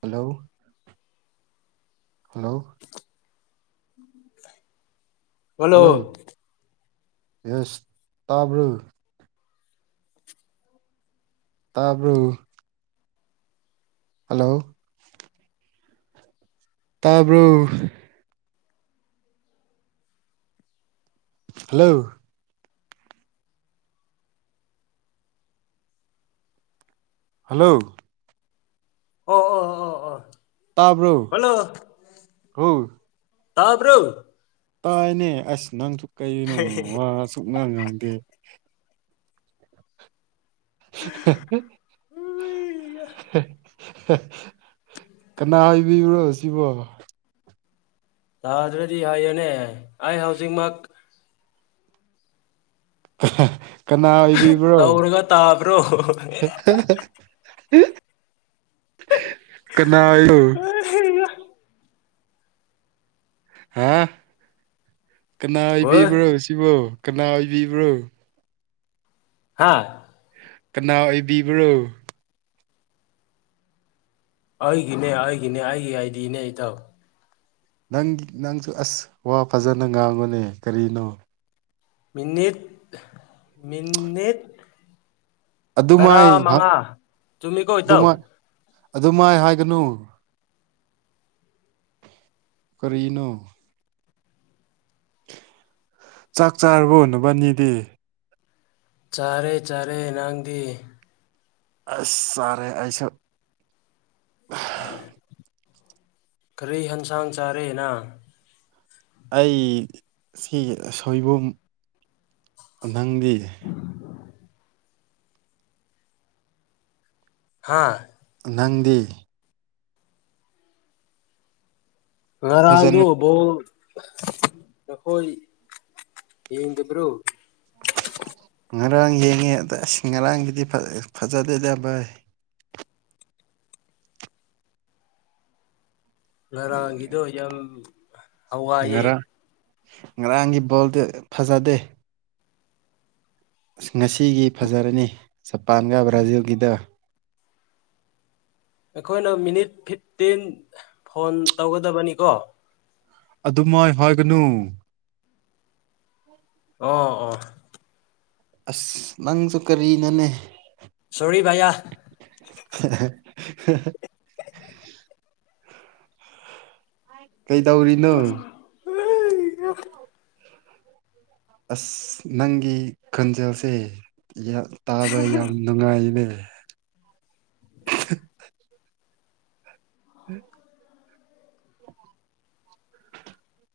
hello hello hello yes ꯇꯥꯕ꯭ꯔꯣ ꯇꯥꯕ꯭ꯔꯣ hello ꯇꯥꯕ꯭ꯔꯣ ꯍꯜꯂꯣ ꯍꯜꯂꯣ ꯑꯣ ꯑꯣ ꯑꯣ ꯑꯣ ꯇꯥꯕ꯭ꯔꯣ ꯍꯜꯂꯣ ꯍꯜꯂꯣ ꯇꯥꯕ꯭ꯔꯣ ꯇꯥꯏꯅꯦ ꯑꯁ ꯅꯪꯁꯨ ꯀꯩꯅꯣ ꯋꯥ ꯁꯨꯛ ꯉꯥꯡ ꯉꯥꯡꯗꯦ ꯍꯦ ꯍꯦ ꯀꯥꯅ ꯑꯣꯏꯕꯤꯕ꯭ꯔꯣ ꯁꯤꯕꯣ ꯇꯥꯗ꯭ꯔꯗꯤ ꯍꯥꯏꯌꯦꯅꯦ ꯑꯩ ꯍꯧꯖꯤꯛꯃꯛ ꯀꯥꯅ ꯑꯣꯏꯕꯤꯕ꯭ꯔꯣ ꯇꯧꯔꯒ ꯇꯥꯕ꯭ꯔꯣ ꯀꯥꯅ ꯑꯣꯏꯌꯣ ꯍꯥ ꯀꯅꯥ ꯍꯣꯏ ꯑꯣꯏꯕꯤꯕ꯭ꯔꯣ ꯁꯤꯕꯣ ꯀꯅꯥ ꯑꯣꯏꯕꯤꯕ꯭ꯔꯣ ꯍꯥꯥ ꯀꯥꯅ ꯑꯣꯏꯕꯤꯕ꯭ꯔꯣ ꯑꯩꯒꯤꯅꯦ ꯑꯩꯒꯤꯅꯦ ꯑꯩꯒꯤ ꯑꯥꯏꯗꯤ ꯅꯦ ꯏꯇꯥꯎ ꯅꯪꯒꯤ ꯅꯪꯁꯨ ꯑꯁ ꯋꯥ ꯐꯖꯅ ꯉꯥꯡꯉꯨꯅꯦ ꯀꯔꯤꯅꯣ ꯃꯤꯅꯤꯠ ꯃꯤꯅꯤꯠ ꯇꯔꯥ ꯑꯗꯨꯃꯥꯏ ꯃꯉꯥ ꯆꯨꯝꯃꯤꯀꯣ ꯏꯇꯥꯎ ꯑꯗꯨ ꯃꯥꯏ ꯍꯥꯏꯒꯅꯨ ꯀꯔꯤꯅꯣ ꯆꯥꯛ ꯆꯥꯥꯔꯕꯣ ꯅꯕꯅꯤꯗꯤ ꯆꯥꯔꯦ ꯆꯥꯔꯦ ꯅꯪꯗꯤ ꯑꯁ ꯆꯥꯔꯦ ꯑꯩꯁꯨ ꯀꯔꯤ ꯍꯤꯟꯁꯥꯡ ꯆꯥꯔꯦ ꯅ ꯑꯩ ꯁꯤ ꯁꯣꯏꯕꯨꯝ ꯅꯪꯗꯤ ꯍꯥꯥ ꯅꯪꯗꯤ ꯉꯔꯥꯡꯗꯣ ꯐꯖꯅ ꯕꯣꯜ ꯅꯈꯣꯏ ꯌꯦꯡꯗꯕ꯭ꯔꯣ ꯉꯔꯥꯡ ꯌꯦꯡꯉꯦ ꯑꯗ ꯑꯁ ꯉꯔꯥꯡꯒꯤꯗꯤ ꯐꯖꯗꯦꯗ ꯚꯥꯏ ꯉꯔꯥꯡꯒꯤꯗꯣ ꯌꯥꯝ ꯍꯋꯥꯌꯦ ꯉꯔꯥꯡ ꯉꯔꯥꯡꯒꯤ ꯕꯣꯜꯗꯣ ꯐꯖꯗꯦ ꯑꯁ ꯉꯁꯤꯒꯤ ꯐꯖꯔꯅꯤ ꯖꯄꯥꯟꯒ ꯕ꯭ꯔꯥꯖꯤꯜꯒꯤꯗ [inaudible] ꯑꯈꯣꯏꯅ ꯃꯤꯅꯤꯠ ꯐꯤꯐꯇꯤꯟ ꯐꯣꯟ ꯇꯧꯒꯗꯕꯅꯤꯀꯣ ꯑꯗꯨꯃꯥꯏ ꯍꯥꯏꯒꯅꯨ ꯑꯣ ꯑꯣ ꯑꯁ ꯅꯪꯁꯨ ꯀꯔꯤꯅꯣꯅꯦ ꯁꯣꯔꯤ ꯚꯌꯥ ꯍꯥꯍꯥ ꯀꯩꯗꯧꯔꯤꯅꯣ [unintelligible] ꯑꯁ ꯅꯪꯒꯤ ꯈꯣꯟꯖꯦꯜꯁꯦ ꯇꯥꯕ ꯌꯥꯝ ꯅꯨꯡꯉꯥꯏꯅꯦ [inaudible]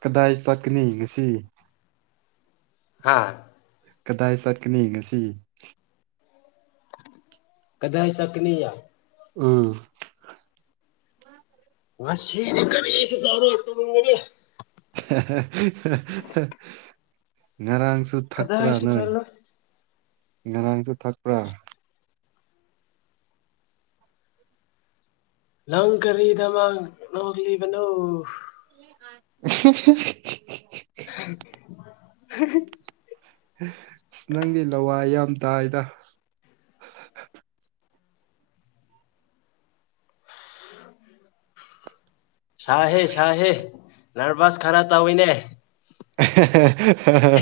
ꯀꯗꯥꯏ ꯆꯛꯀꯅꯤ ꯉꯁꯤ ꯍꯥ ꯀꯗꯥꯏ ꯆꯠꯀꯅꯤ ꯉꯁꯤ ꯀꯗꯥꯏ ꯆꯠꯀꯅꯤ ꯑꯨꯡ ꯉꯁꯤꯗꯤ ꯀꯔꯤꯁꯨ ꯇꯧꯔꯣꯏ ꯇꯨꯝꯒꯅꯤ ꯍꯦꯍꯦꯍꯦ ꯉꯔꯥꯡ ꯌꯨ ꯊꯛꯄ꯭ꯔꯥ ꯀꯗꯥꯏꯁꯨ ꯅꯣꯏ ꯆꯠꯂꯣꯏ ꯉꯔꯥꯡꯁꯨ ꯊꯛꯄ꯭ꯔꯥ ꯅꯪ ꯀꯔꯤꯗꯃꯛ ꯅꯣꯛꯂꯤꯕꯅꯣ [unintelligible] [unintelligible] ꯑꯁ ꯅꯪꯗꯤ ꯂꯋꯥꯏ ꯌꯥꯝ ꯇꯥꯏꯗ ꯁꯥꯏꯍꯦ ꯁꯥꯏꯍꯦ ꯅꯔꯚꯁ ꯈꯔ ꯇꯧꯋꯤꯅꯦ ꯑꯍꯦ ꯍꯦꯍꯦ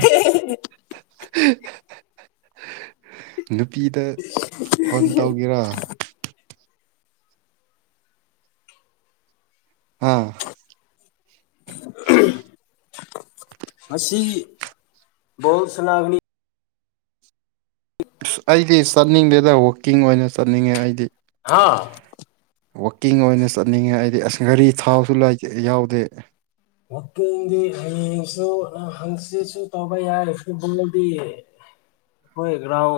ꯅꯨꯄꯤꯗ ꯐꯣꯟ ꯇꯧꯒꯦꯔ ꯍꯥ ꯉꯁꯤ ꯕꯣꯜ ꯁꯅꯥꯒꯅꯤ ꯑꯁ ꯑꯩꯗꯤ ꯆꯠꯅꯤꯡꯗꯦꯗ ꯋꯥꯛꯀꯤꯡ ꯑꯣꯏꯅ ꯆꯠꯅꯤꯡꯉꯦ ꯑꯩꯗꯤ ꯍꯥ ꯋꯀꯤꯡ ꯑꯣꯏꯅ ꯆꯠꯅꯤꯡꯉꯦ ꯍꯥꯏꯗꯤ ꯑꯁ ꯒꯥꯔꯤ ꯊꯥꯎꯁꯨ ꯂꯩꯇ ꯌꯥꯎꯗꯦ ꯋꯀꯤꯡꯗꯤ ꯍꯌꯦꯡꯁꯨ ꯍꯪꯁꯤꯠꯁꯨ ꯇꯧꯕ ꯌꯥꯏ ꯐꯨꯠ ꯕꯣꯜꯗꯤ ꯑꯈꯣꯏ ꯒ꯭ꯔꯥꯎ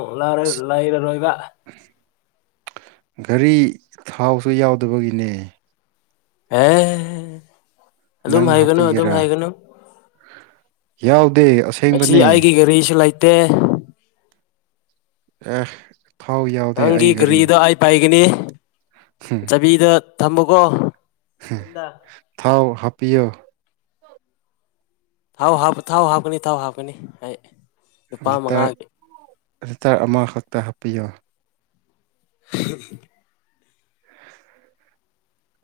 ꯂꯩꯔꯔꯣꯏꯕ ꯒꯔꯤ ꯊꯥꯎꯁꯨ ꯌꯥꯎꯗꯕꯒꯤꯅꯦ ꯍꯦ ꯑꯗꯨꯝ ꯅꯪ ꯍꯥꯏꯒꯅꯨ ꯑꯗꯨꯝ ꯍꯥꯏꯒꯅꯨ ꯌꯥꯎ ꯉꯁꯤ ꯑꯩꯒꯤ ꯒꯥꯔꯤꯁꯨ ꯂꯩꯇꯦ ꯑꯦ ꯊꯥꯎ ꯌꯥꯎꯗꯦ ꯅꯪꯒꯤ ꯑꯩ ꯒꯥꯔꯤ ꯒꯥꯔꯤꯗ ꯑꯩ ꯄꯥꯏꯒꯅꯤ ꯆꯥꯕꯤꯗ ꯊꯝꯃꯨꯀꯣ ꯌꯨꯝꯗ ꯊꯥꯎ ꯍꯥꯄꯤꯌꯣ ꯊꯥꯎ ꯊꯥꯎ ꯍꯥꯞꯀꯅꯤ ꯊꯥꯎ ꯍꯥꯞꯀꯅꯤ ꯑꯩ ꯅꯨꯄꯥ ꯃꯉꯥꯒꯤ ꯂꯤꯇꯥꯔ ꯑꯃꯈꯛꯇ ꯍꯥꯞꯄꯤꯌꯨ [unintelligible]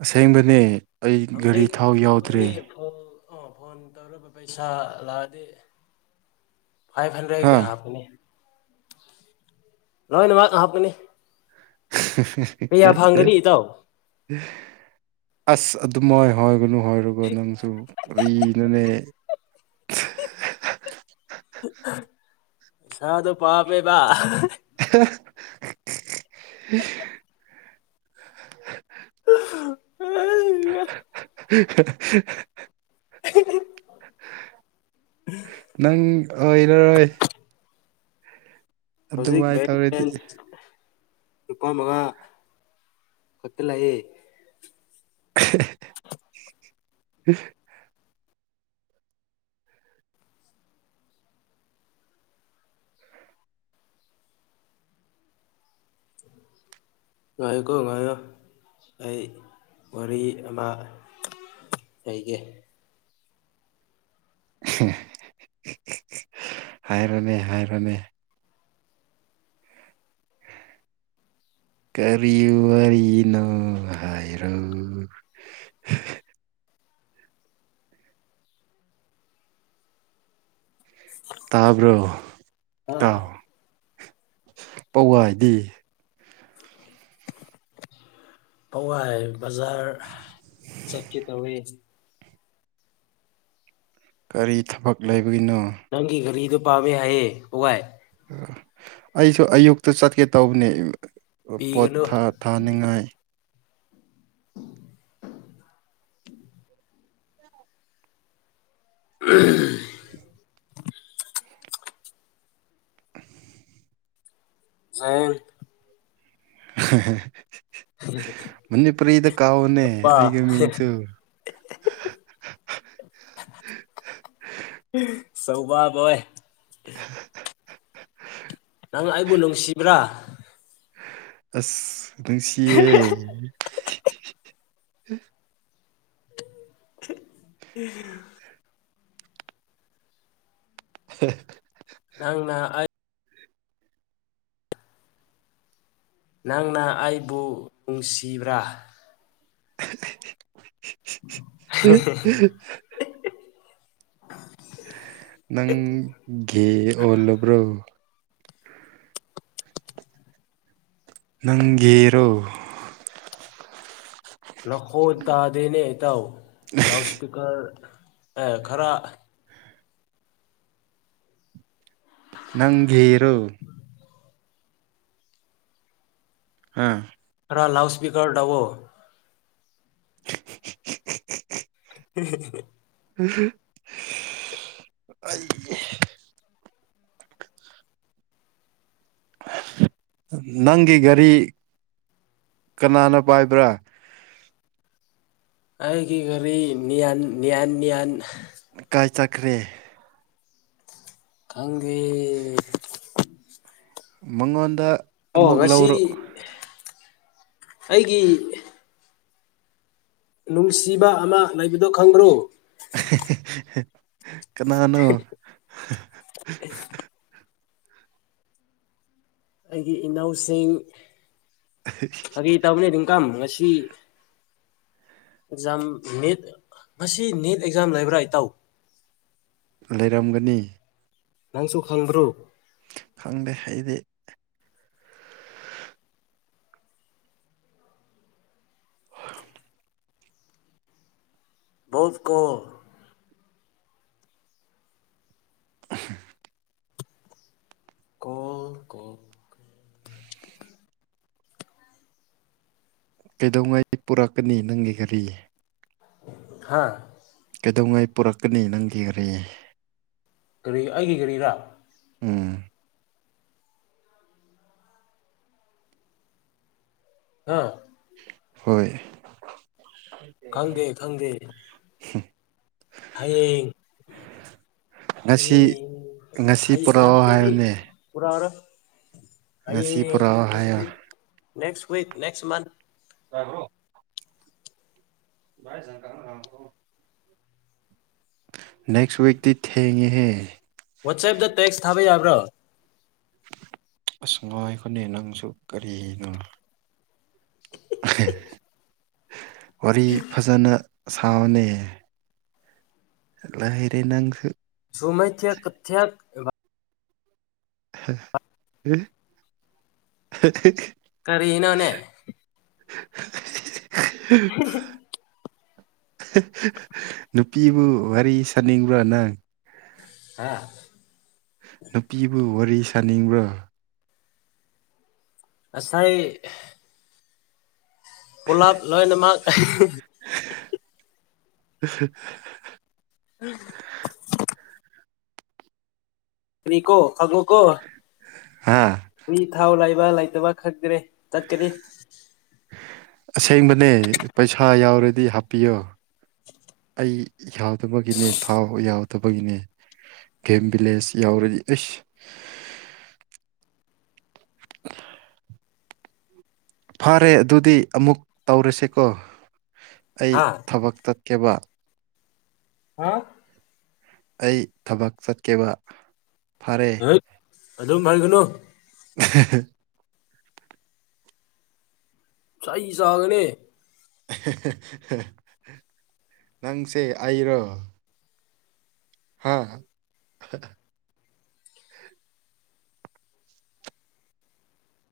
ꯑꯁꯦꯡꯕꯅꯦ ꯑꯩ ꯒꯥꯔꯤ ꯍꯧꯖꯤꯛ ꯊꯥꯎ ꯌꯥꯎꯗ꯭ꯔꯦ ꯅꯕꯥꯅꯤ ꯐꯣꯟ ꯑꯣ ꯐꯣꯟ ꯇꯧꯔꯕ ꯄꯩꯁꯥ ꯂꯥꯛꯑꯗꯤ ꯐꯥꯏꯚ ꯍꯟꯗ꯭ꯔꯦꯠꯀꯤ ꯍꯥ ꯍꯥꯞꯀꯅꯤ ꯂꯣꯏꯅꯃꯛ ꯍꯥꯄꯀꯅꯤ ꯑꯁ ꯑꯗꯨꯝꯥꯏ ꯍꯥꯏꯒꯅꯨ ꯍꯥꯏꯔꯒ ꯅꯪꯁꯨ ꯀꯔꯤꯅꯣꯅꯦ [unintelligible] ꯄꯩꯁꯥꯗꯣ ꯄꯥꯝꯃꯦꯕ [unintelligible] [unintelligible] [unintelligible] [unintelligible] ꯅꯪ ꯑꯣꯏꯔꯔꯣꯏ ꯍꯧꯖꯤꯛ ꯑꯗꯨꯃꯥꯏ ꯇꯧꯔꯗꯤ ꯕꯦꯛꯂꯦꯟ ꯅꯨꯄꯥ ꯃꯉꯥ ꯈꯨꯠꯇ ꯂꯩꯑꯦ [unintelligible] ꯍ ꯉꯥꯏꯌꯨꯀꯣ ꯉꯥꯏꯌꯣ ꯑꯩ ꯋꯥꯔꯤ ꯑꯃ ꯑꯩꯒꯦ ꯍꯥꯏꯔꯣꯅꯦ ꯍꯥꯏꯔꯣꯅꯦ [unintelligible] ꯀꯔꯤꯋꯥꯔꯤꯅꯣ ꯍꯥꯏꯔꯣ [inaudible] ꯇꯥꯕ꯭ꯔꯣ ꯑ ꯙꯇꯥꯎ ꯄꯋꯥꯏꯅꯤ ꯄꯧ ꯍꯥꯏ ꯕꯖꯥꯔ ꯆꯠꯀꯦ ꯇꯧꯋꯤ ꯀꯔꯤ ꯊꯕꯛ ꯂꯩꯕ ꯅꯪꯒꯤ ꯒꯔꯤꯗꯨ ꯄꯥꯃꯦ ꯍꯥꯏꯌꯦ ꯄꯋꯥꯏ ꯑꯩꯁꯨ ꯑꯌꯨꯛꯇ ꯆꯠꯀꯦ ꯇꯧꯕꯅꯦ ꯄꯣꯠ ꯄꯤꯒꯅꯨ ꯊꯥꯅꯤꯡꯉꯥꯏ ꯎꯝ [unintelligible] ꯍꯦꯍꯦꯍꯦ ꯎꯝ ꯃꯅꯤꯄꯨꯔꯤꯗ ꯀꯥꯎꯑꯣꯅꯦ ꯑꯩꯒꯤ ꯃꯤꯡꯁꯨ ꯁꯧꯕꯕꯣꯏ ꯅꯪ ꯑꯩꯕꯨ ꯅꯨꯡꯁꯤꯕ꯭ꯔꯥ ꯑꯁ ꯅꯨꯡꯁꯤꯌꯦ [unintelligible] ꯍ ꯅꯪꯅ ꯑꯩ ꯅꯪꯅ ꯑꯩꯕꯨ ꯅꯨꯡꯁꯤꯕ꯭ꯔꯥ [unintelligible] ꯅꯪ ꯒꯦ ꯑꯣꯜꯂꯕ꯭ꯔꯣ ꯅꯪ ꯒꯦꯔꯣ ꯅꯈꯣꯜ ꯇꯗꯦꯅꯦ ꯏꯇꯥꯎ ꯂꯥꯎꯠ ꯏꯁꯄꯤꯀꯔ ꯑꯦ ꯈꯔ ꯅꯪ ꯒꯦꯔꯣ ꯑꯥ ꯅꯪ ꯂꯥꯎꯠꯁꯄꯤꯀꯔ ꯇꯧꯑꯣ [unintelligible] ꯑꯩ ꯅꯪꯒꯤꯒꯔꯤ ꯀꯅꯥꯅ ꯄꯥꯏꯕ꯭ꯔꯥ ꯑꯩꯒꯤ ꯒꯔꯤ ꯅꯤꯌꯥꯟ ꯅꯤꯌꯥꯟ ꯅꯤꯌꯥꯟ ꯀꯥꯏ ꯆꯠꯈ꯭ꯔꯦ ꯈꯪꯗꯦ ꯃꯉꯣꯟꯗ ꯑꯣ ꯑꯃꯨꯛ ꯉꯁꯤ ꯂꯧꯔꯣ ꯑꯩꯒꯤ ꯅꯨꯡꯁꯤꯕ ꯑꯃ ꯂꯩꯕꯗꯣ ꯈꯪꯕ꯭ꯔꯣ ꯀꯅꯥꯅꯣ ꯑꯩꯒꯤ ꯏꯅꯥꯎꯁꯤꯡ ꯐꯒꯤ ꯇꯧꯕꯅꯤ ꯔꯤꯡꯀꯝ ꯁꯤ ꯑꯦꯛꯖꯥꯝ ꯅꯦꯠ ꯉꯁꯤ ꯅꯦꯠ ꯑꯦꯛꯖꯥꯝ ꯂꯩꯕ꯭ꯔꯥ ꯏꯇꯥꯎ ꯂꯩꯔꯝꯒꯅꯤ ꯅꯪꯁꯨ ꯈꯪꯕ꯭ꯔꯣ ꯈꯪꯗꯦ ꯑꯩꯗꯤ [unintelligible] ꯑꯍꯝ ꯀꯣꯜ ꯀꯣ ꯀꯩꯗꯧꯉꯩ ꯄꯨꯔꯛꯀꯅꯤ ꯅꯪꯒꯤ ꯒꯥꯔꯤ ꯍꯥꯥ ꯀꯩꯗꯧꯉꯥꯏ ꯄꯨꯔꯛꯀꯅꯤ ꯅꯪꯗꯤ ꯒꯔꯤ ꯀꯔꯤ ꯑꯩꯒꯤ ꯒꯥꯔꯤꯔ ꯎꯝ ꯑꯥ ꯍꯣꯏ ꯈꯪꯗꯦ ꯈꯪꯗꯦ ꯍꯌꯦꯡ ꯉꯁꯤ ꯍꯌꯦꯡ ꯉꯁꯤ ꯍꯌꯦꯡ ꯄꯨꯔꯛꯑꯣ ꯉꯁꯤꯗꯤ ꯍꯥꯏꯌꯨꯅꯦ ꯄꯨꯔꯛꯑꯔꯣꯢ ꯑꯩ ꯉꯁꯤ ꯄꯨꯔꯛꯑꯣ ꯍꯥꯏꯌꯣ ꯅꯦꯛꯁꯋꯤꯛ ꯅꯦꯛꯁ ꯃꯟꯊ ꯇꯥꯕ꯭ꯔꯣ [unintelligible] ꯅꯦꯛꯁ ꯋꯤꯛꯗꯤ ꯊꯦꯡꯉꯦꯍꯦ ꯋꯥꯆꯦꯞꯇ ꯇꯦꯛꯁ ꯊꯥꯕ ꯌꯥꯕ꯭ꯔꯣ ꯑꯁ ꯉꯥꯏꯈꯣꯅꯦ ꯅꯪꯁꯨ ꯀꯔꯤꯅꯣ ꯋꯥꯔꯤ ꯐꯖꯅ ꯁꯥꯕꯅꯤ ꯂꯩꯔꯦ ꯅꯪꯁꯨ ꯁꯨꯃꯩ ꯊꯦꯛ ꯊꯦꯛ ꯍꯦ ꯍꯦ ꯍꯧ ꯀꯔꯤꯅꯣꯅꯦ [unintelligible] ꯅꯨꯄꯤꯕꯨ ꯋꯥꯔꯤ ꯁꯥꯅꯤꯡꯕ꯭ꯔꯥ ꯅꯪ ꯍꯥ ꯅꯨꯄꯤꯕꯨ ꯋꯥꯔꯤ ꯁꯥꯅꯤꯡꯕ꯭ꯔꯣ ꯑꯁꯥꯏ ꯑꯦ ꯄꯣꯂꯥꯞ ꯂꯣꯏꯅꯃꯥꯛ ꯑꯍꯦꯍꯦ ꯢ ꯍꯥ ꯍꯥꯍꯥꯍꯥ [unintelligible] ꯀꯅꯤꯀꯣ ꯈꯪꯉꯣꯀꯣ ꯍꯥ ꯃꯤ ꯊꯥꯎ ꯂꯩꯕ ꯂꯩꯇꯕ ꯈꯪꯇ꯭ꯔꯦ ꯆꯠꯀꯅꯤ ꯑꯁꯦꯡꯕꯅꯦ ꯄꯩꯁꯥ ꯌꯥꯎꯔꯗꯤ ꯍꯥꯞꯄꯤꯌꯣ ꯑꯩ ꯌꯥꯎꯗꯕꯒꯤꯅꯦ ꯊꯥꯎ ꯌꯥꯎꯗꯕꯒꯤꯅꯦ ꯒꯦꯝ ꯕꯤ꯭ꯂꯦꯁ ꯌꯧꯔꯗꯤ ꯑꯩꯁ [inaudible] ꯐꯔꯦ ꯑꯗꯨꯗꯤ ꯑꯃꯨꯛ ꯇꯧꯔꯁꯦꯀꯣ ꯑꯩ ꯍꯥ ꯊꯕꯛꯇ ꯀꯦꯕ ꯍꯥ ꯑꯩ ꯊꯕꯛ ꯆꯠꯀꯦꯕ ꯐꯔꯦ ꯍꯦꯠ ꯑꯗꯨꯝ ꯍꯥꯏꯒꯅꯨ ꯑ ꯍꯦꯍꯦ ꯆꯩ ꯆꯥꯒꯅꯤ ꯑ ꯍꯦꯍꯦ ꯍꯦ ꯅꯪꯁꯦ ꯑꯩꯔꯣ ꯍꯥꯥ ꯑꯍꯥꯍꯥ